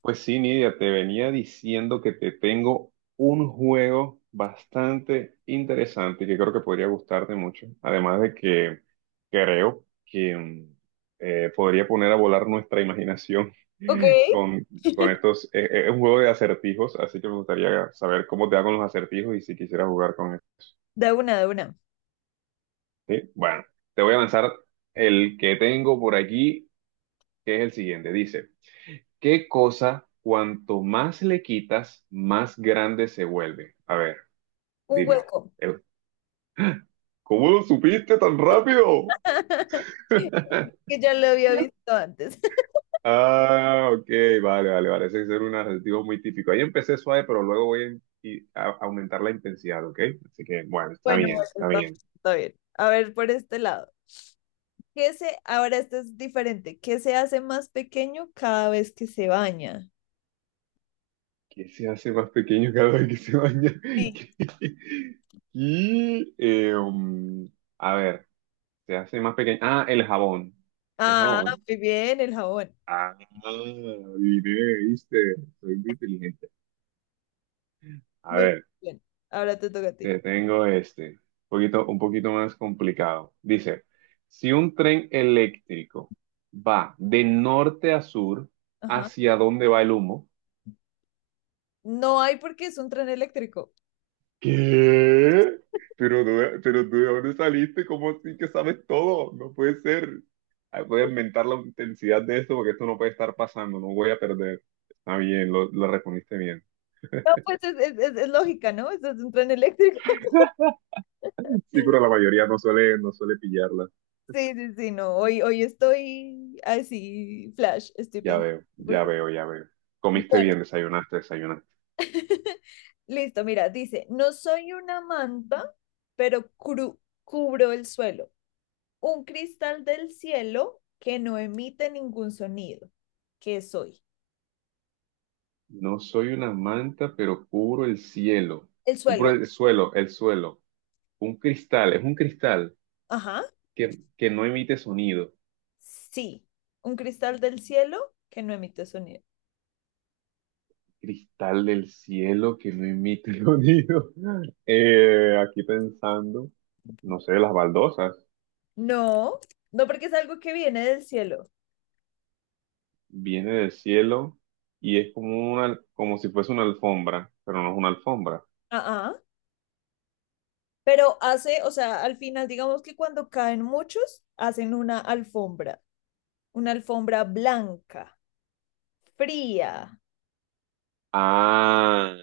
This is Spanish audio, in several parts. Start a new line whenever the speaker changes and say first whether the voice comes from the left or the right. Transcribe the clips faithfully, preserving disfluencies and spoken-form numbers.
right: Pues sí, Nidia, te venía diciendo que te tengo un juego bastante interesante que creo que podría gustarte mucho. Además de que creo que mm, eh, podría poner a volar nuestra imaginación.
left: Ok.
right: con, con estos... eh, eh, es un juego de acertijos, así que me gustaría saber cómo te hago los acertijos y si quisieras jugar con él.
left: da una, da una.
right: ¿Sí? Bueno, te voy a lanzar el que tengo por aquí, que es el siguiente. Dice: ¿Qué cosa, cuanto más le quitas, más grande se vuelve? A ver,
left: Un
right: dime.
left: hueco,
right: El- ¿Cómo lo supiste tan rápido?
left: que ya lo había visto antes.
right: Ah, ok, vale, vale, vale. Ese es un adjetivo muy típico. Ahí empecé suave, pero luego voy a, in- y- a- a aumentar la intensidad, ¿ok? Así que, bueno, está
left: Bueno, bueno,
right: bien, está
left: está,
right: bien.
left: está bien. A ver, por este lado. ¿Qué se, ahora esto es diferente. ¿Qué se hace más pequeño cada vez que se baña?
right: ¿Qué se hace más pequeño cada vez que se baña?
left: Sí.
right: Y, eh, um, a ver, se hace más pequeño. Ah, el jabón. El
left: Ah,
right: jabón.
left: muy bien, el jabón.
right: Ah, diré, viste, soy muy inteligente. A
left: Muy
right: ver,
left: bien. Ahora te toca a ti.
right: te tengo este, un poquito, un poquito más complicado. Dice, si un tren eléctrico va de norte a sur,
left: Ajá.
right: ¿hacia dónde va el humo?
left: No hay porque es un tren eléctrico.
right: ¿Qué? Pero, no- pero tú, ¿de dónde saliste? ¿Cómo así que sabes todo? No puede ser. Ay, voy a inventar la intensidad de esto porque esto no puede estar pasando, no voy a perder. Está bien, lo, lo respondiste bien.
left: No, pues es, es- es- es lógica, ¿no? Eso es un tren eléctrico.
right: Sí, pero la mayoría no suele, no suele pillarla.
left: Sí, sí, sí, no, hoy, hoy estoy así, flash, estoy
right: Ya
left: pensando
right: veo,
left: por
right: ya
left: flash.
right: veo, ya veo. Comiste
left: Bueno,
right: bien, desayunaste, desayunaste.
left: listo, mira, dice, no soy una manta, pero cru- cubro el suelo, un cristal del cielo que no emite ningún sonido, ¿qué soy?
right: No soy una manta, pero cubro el cielo.
left: El suelo,
right: Cubro
left: el-
right: el suelo, el suelo. Un cristal, es un cristal
left: ajá,
right: que, que no emite sonido.
left: sí, un cristal del cielo que no emite sonido.
right: Cristal del cielo que no emite sonido. Eh, aquí pensando, no sé, las baldosas.
left: No, no porque es algo que viene del cielo.
right: Viene del cielo y es como una, como si fuese una alfombra, pero no es una alfombra.
left: Ah, ah. Pero hace, o sea, al final, digamos que cuando caen muchos, hacen una alfombra, una alfombra blanca, fría.
right: Ah,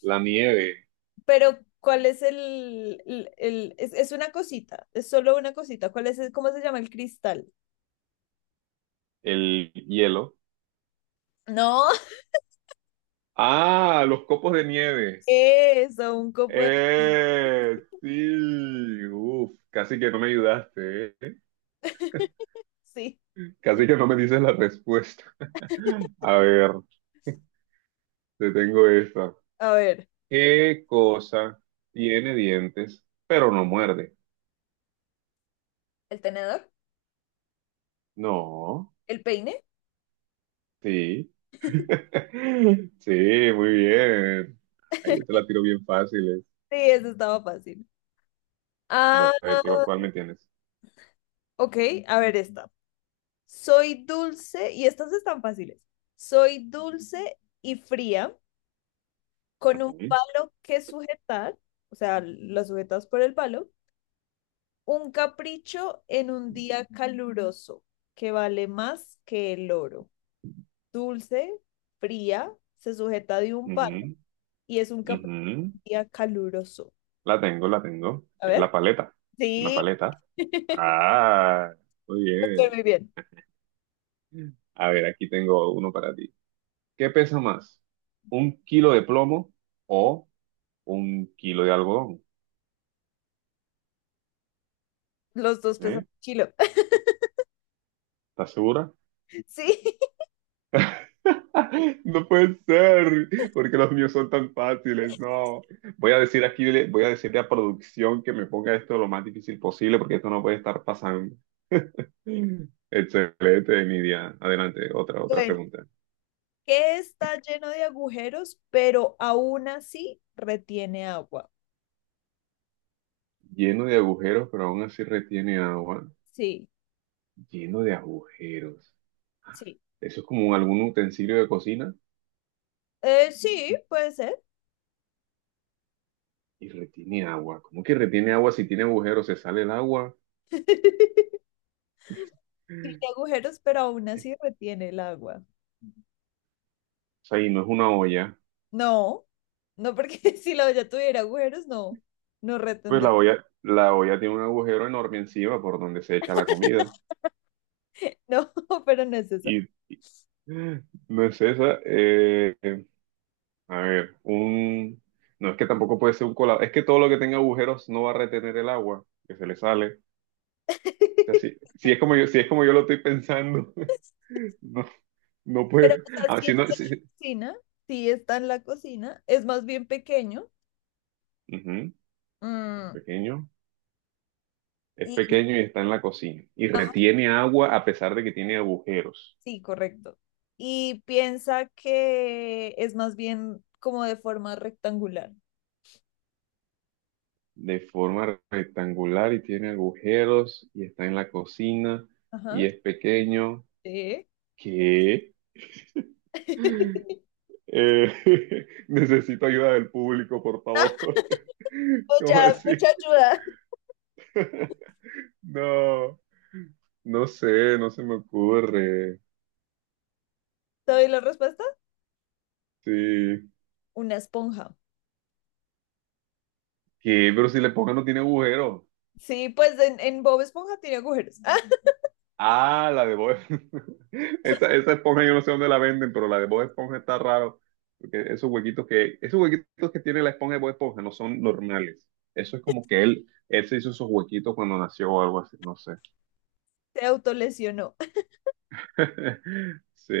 right: la nieve,
left: Pero, ¿cuál es el, el, el- es, es una cosita, es solo una cosita. ¿Cuál es, el- ¿cómo se llama el cristal?
right: el hielo.
left: No,
right: Ah, los copos de nieve.
left: eso, un copo de...
right: Eh, sí. Uf, casi que no me ayudaste, ¿eh?
left: Sí,
right: Casi que no me dices la respuesta. A ver, te tengo esta.
left: a ver,
right: ¿Qué cosa tiene dientes, pero no muerde?
left: el tenedor,
right: No,
left: el peine.
right: sí. Sí, muy bien. Ahí yo te la tiro bien fácil. eh.
left: Sí, eso estaba fácil.
right: A
left: Ah,
right: ver, ¿qué- ¿cuál me tienes?
left: ok, a ver esta. Soy dulce, y estas están fáciles. Soy dulce y fría, con un
right: Ujú,
left: palo que sujetar, o sea, lo sujetas por el palo, un capricho en un día caluroso que vale más que el oro. Dulce, fría, se sujeta de un palo
right: ujú,
left: y es un capricho
right: ujú.
left: en un día caluroso.
right: La tengo, la tengo.
left: A
right: Es
left: ver,
right: la paleta. Una
left: sí,
right: paleta. Ah, muy
left: estoy
right: bien.
left: muy bien.
right: A ver, aquí tengo uno para ti. ¿Qué pesa más? ¿Un kilo de plomo o un kilo de algodón?
left: Los dos pesan
right: ¿Eh?
left: un kilo.
right: ¿Estás segura?
left: Sí,
right: No puede ser, porque los míos son tan fáciles. No, voy a decir aquí, voy a decirle a producción que me ponga esto lo más difícil posible, porque esto no puede estar pasando. Excelente, Nidia. Adelante, otra, otra
left: bueno,
right: pregunta.
left: que está lleno de agujeros, pero aún así retiene agua.
right: Lleno de agujeros, pero aún así retiene agua.
left: Sí,
right: Lleno de agujeros.
left: sí.
right: Eso es como algún utensilio de cocina
left: Eh, sí, puede ser.
right: y retiene agua. ¿Cómo que retiene agua si tiene agujeros? Se sale el agua. O
left: Tiene agujeros, pero aún así retiene el agua.
right: sea, y no es una olla.
left: No, no porque si la olla tuviera agujeros, no, no
right: Pues
left: retendría.
right: la olla, la olla tiene un agujero enorme encima por donde se echa la comida.
left: No, pero no es esa.
right: Y no es esa. Eh, a ver, un... no es que tampoco puede ser un colado. Es que todo lo que tenga agujeros no va a retener el agua que se le sale. O sea, si, si es como yo, si es como yo lo estoy pensando, no, no
left: Pero
right: puede.
left: o sea,
right: Ah,
left: sí
right: si no,
left: está en la
right: si- si,
left: cocina, sí está en la cocina, es más bien pequeño.
right: ujú, es
left: Mm,
right: pequeño. Es
left: y
right: pequeño y está en la cocina. Y retiene agua a pesar de que tiene agujeros.
left: sí, correcto. Y piensa que es más bien como de forma rectangular.
right: De forma rectangular y tiene agujeros y está en la cocina
left: Ajá.
right: y es pequeño.
left: Sí.
right: ¿Qué? Eh, necesito ayuda del público, por favor.
left: Mucha,
right: ¿Cómo así?
left: mucha ayuda.
right: No, no sé, no se me ocurre.
left: ¿Te doy la respuesta?
right: Sí.
left: Una esponja.
right: ¿Qué? Pero si le pongo no tiene agujero.
left: Sí, pues en, en Bob Esponja tiene agujeros. ¡Ah!
right: Ah, la de Bob. Esa, esa esponja yo no sé dónde la venden, pero la de Bob Esponja está raro. Porque esos huequitos que, esos huequitos que tiene la esponja de Bob Esponja no son normales. Eso es como que él, él se hizo esos huequitos cuando nació o algo así, no sé.
left: Se autolesionó.
right: Sí.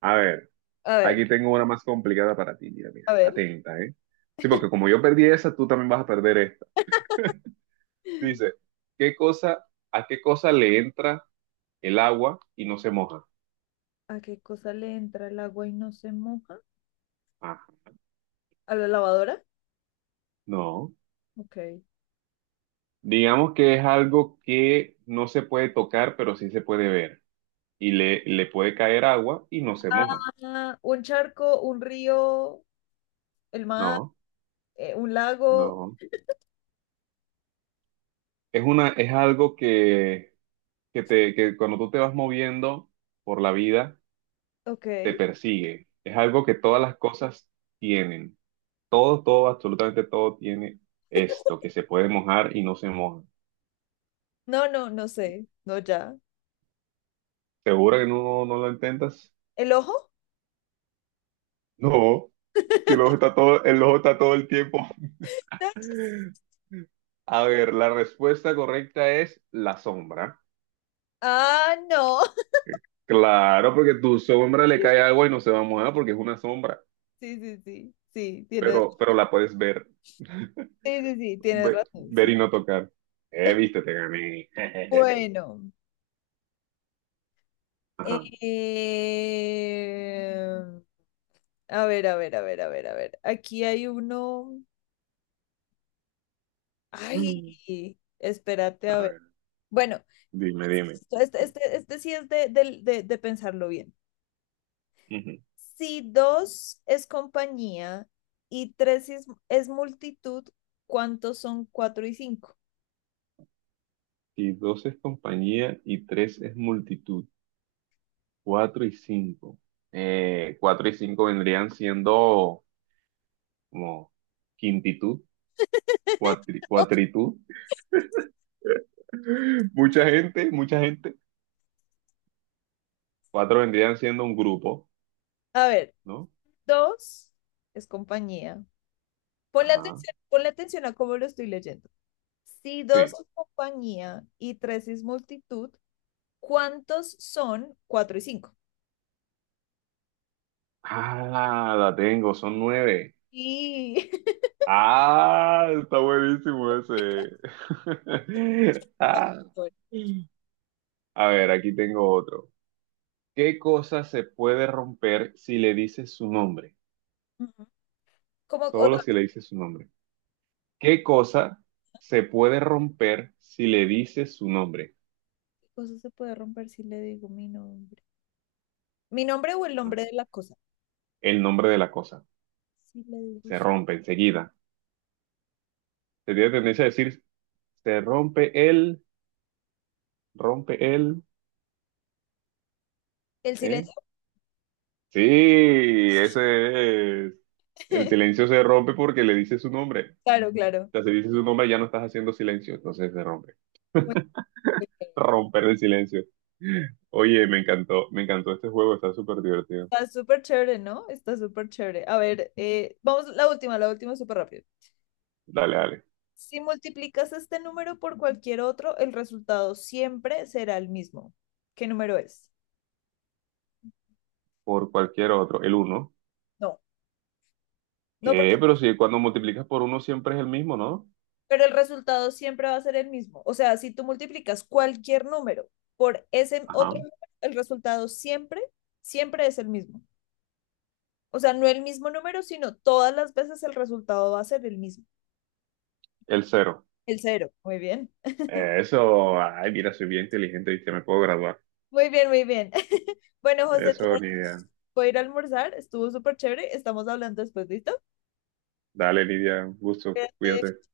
right: A ver,
left: A ver,
right: aquí tengo una más complicada para ti. Mira, mira,
left: a ver.
right: atenta, ¿eh? Sí, porque como yo perdí esa, tú también vas a perder esta. Dice, ¿qué cosa, ¿a qué cosa le entra el agua y no se moja?
left: ¿A qué cosa le entra el agua y no se moja?
right: Ah,
left: ¿A la lavadora?
right: no.
left: Ok.
right: Digamos que es algo que no se puede tocar, pero sí se puede ver. Y le, le puede caer agua y no se moja.
left: Ah, un charco, un río, el mar,
right: No,
left: eh, un lago.
right: no. Es una, es algo que, que te, que cuando tú te vas moviendo por la vida,
left: Ok.
right: te persigue. Es algo que todas las cosas tienen. Todo, todo, absolutamente todo tiene esto, que se puede mojar y no se moja.
left: No, no, no sé. No, ya.
right: ¿Segura que no, no lo intentas?
left: ¿El ojo?
right: No, si el ojo está todo, el ojo está todo el tiempo.
left: No, no.
right: A ver, la respuesta correcta es la sombra.
left: Ah, no.
right: Claro, porque tu sombra le cae agua y no se va a mojar porque es una sombra,
left: Sí, sí, sí. Sí, tienes,
right: pero, pero la puedes ver,
left: sí, sí, sí, tienes
right: ve-
left: razón.
right: ver,
left: Sí.
right: y no tocar. Eh, viste, te gané.
left: Bueno.
right: Ajá.
left: Eh, a ver, a ver, a ver, a ver, a ver. Aquí hay uno. Ay, espérate a
right: A
left: ver.
right: ver,
left: Bueno,
right: dime, dime.
left: este, este, este sí es de, del- de- de pensarlo bien.
right: Ujú.
left: Si dos es compañía y tres es, es multitud, ¿cuántos son cuatro y cinco?
right: Si dos es compañía y tres es multitud, cuatro y cinco. Eh, cuatro y cinco vendrían siendo como quintitud, cuatri- cuatritud. Mucha gente, mucha gente. Cuatro vendrían siendo un grupo,
left: A ver,
right: ¿no?
left: dos es compañía. Ponle
right: Ajá,
left: atención, ponle atención a cómo lo estoy leyendo. Si dos
right: sí.
left: es compañía y tres es multitud, ¿cuántos son cuatro y cinco?
right: Ah, la tengo, son nueve.
left: Y...
right: Ah, está buenísimo ese. Ah. A ver, aquí tengo otro. ¿Qué cosa se puede romper si le dices su nombre?
left: Ujú. Como
right: Solo
left: otra
right: si le dices su nombre. ¿Qué cosa se puede romper si le dices su nombre?
left: cosa se puede romper si le digo mi nombre. Mi nombre o el
right: Ajá.
left: nombre de la cosa.
right: El nombre de la cosa.
left: Si le digo
right: Se
left: su-
right: rompe enseguida. Se tiene tendencia a decir, se rompe él, rompe él.
left: el
right: ¿Eh?
left: silencio.
right: Sí, ese es. El silencio se rompe porque le dice su nombre.
left: Claro,
right: O
left: claro.
right: sea, si dices su nombre ya no estás haciendo silencio, entonces se rompe.
left: Muy bien.
right: Romper el silencio. Oye, me encantó, me encantó este juego, está súper divertido.
left: Está súper chévere, ¿no? Está súper chévere. A ver, eh, vamos, la última, la última súper rápido.
right: Dale, dale.
left: Si multiplicas este número por cualquier otro, el resultado siempre será el mismo. ¿Qué número es?
right: Por cualquier otro. El uno.
left: No, no, porque
right: ¿Qué? Pero si cuando multiplicas por uno siempre es el mismo, ¿no?
left: pero el resultado siempre va a ser el mismo. O sea, si tú multiplicas cualquier número por ese
right: Ajá.
left: otro número, el resultado siempre, siempre es el mismo. O sea, no el mismo número, sino todas las veces el resultado va a ser el mismo,
right: El cero.
left: el cero. Muy bien,
right: Eh, Eso, ay, mira, soy bien inteligente y te me puedo graduar.
left: muy bien, muy bien. Bueno, José, te
right: Eso, Nidia.
left: voy a ir a almorzar, estuvo súper chévere, estamos hablando después, ¿listo?
right: Dale, Nidia, un gusto,
left: Cuídate.
right: cuídate.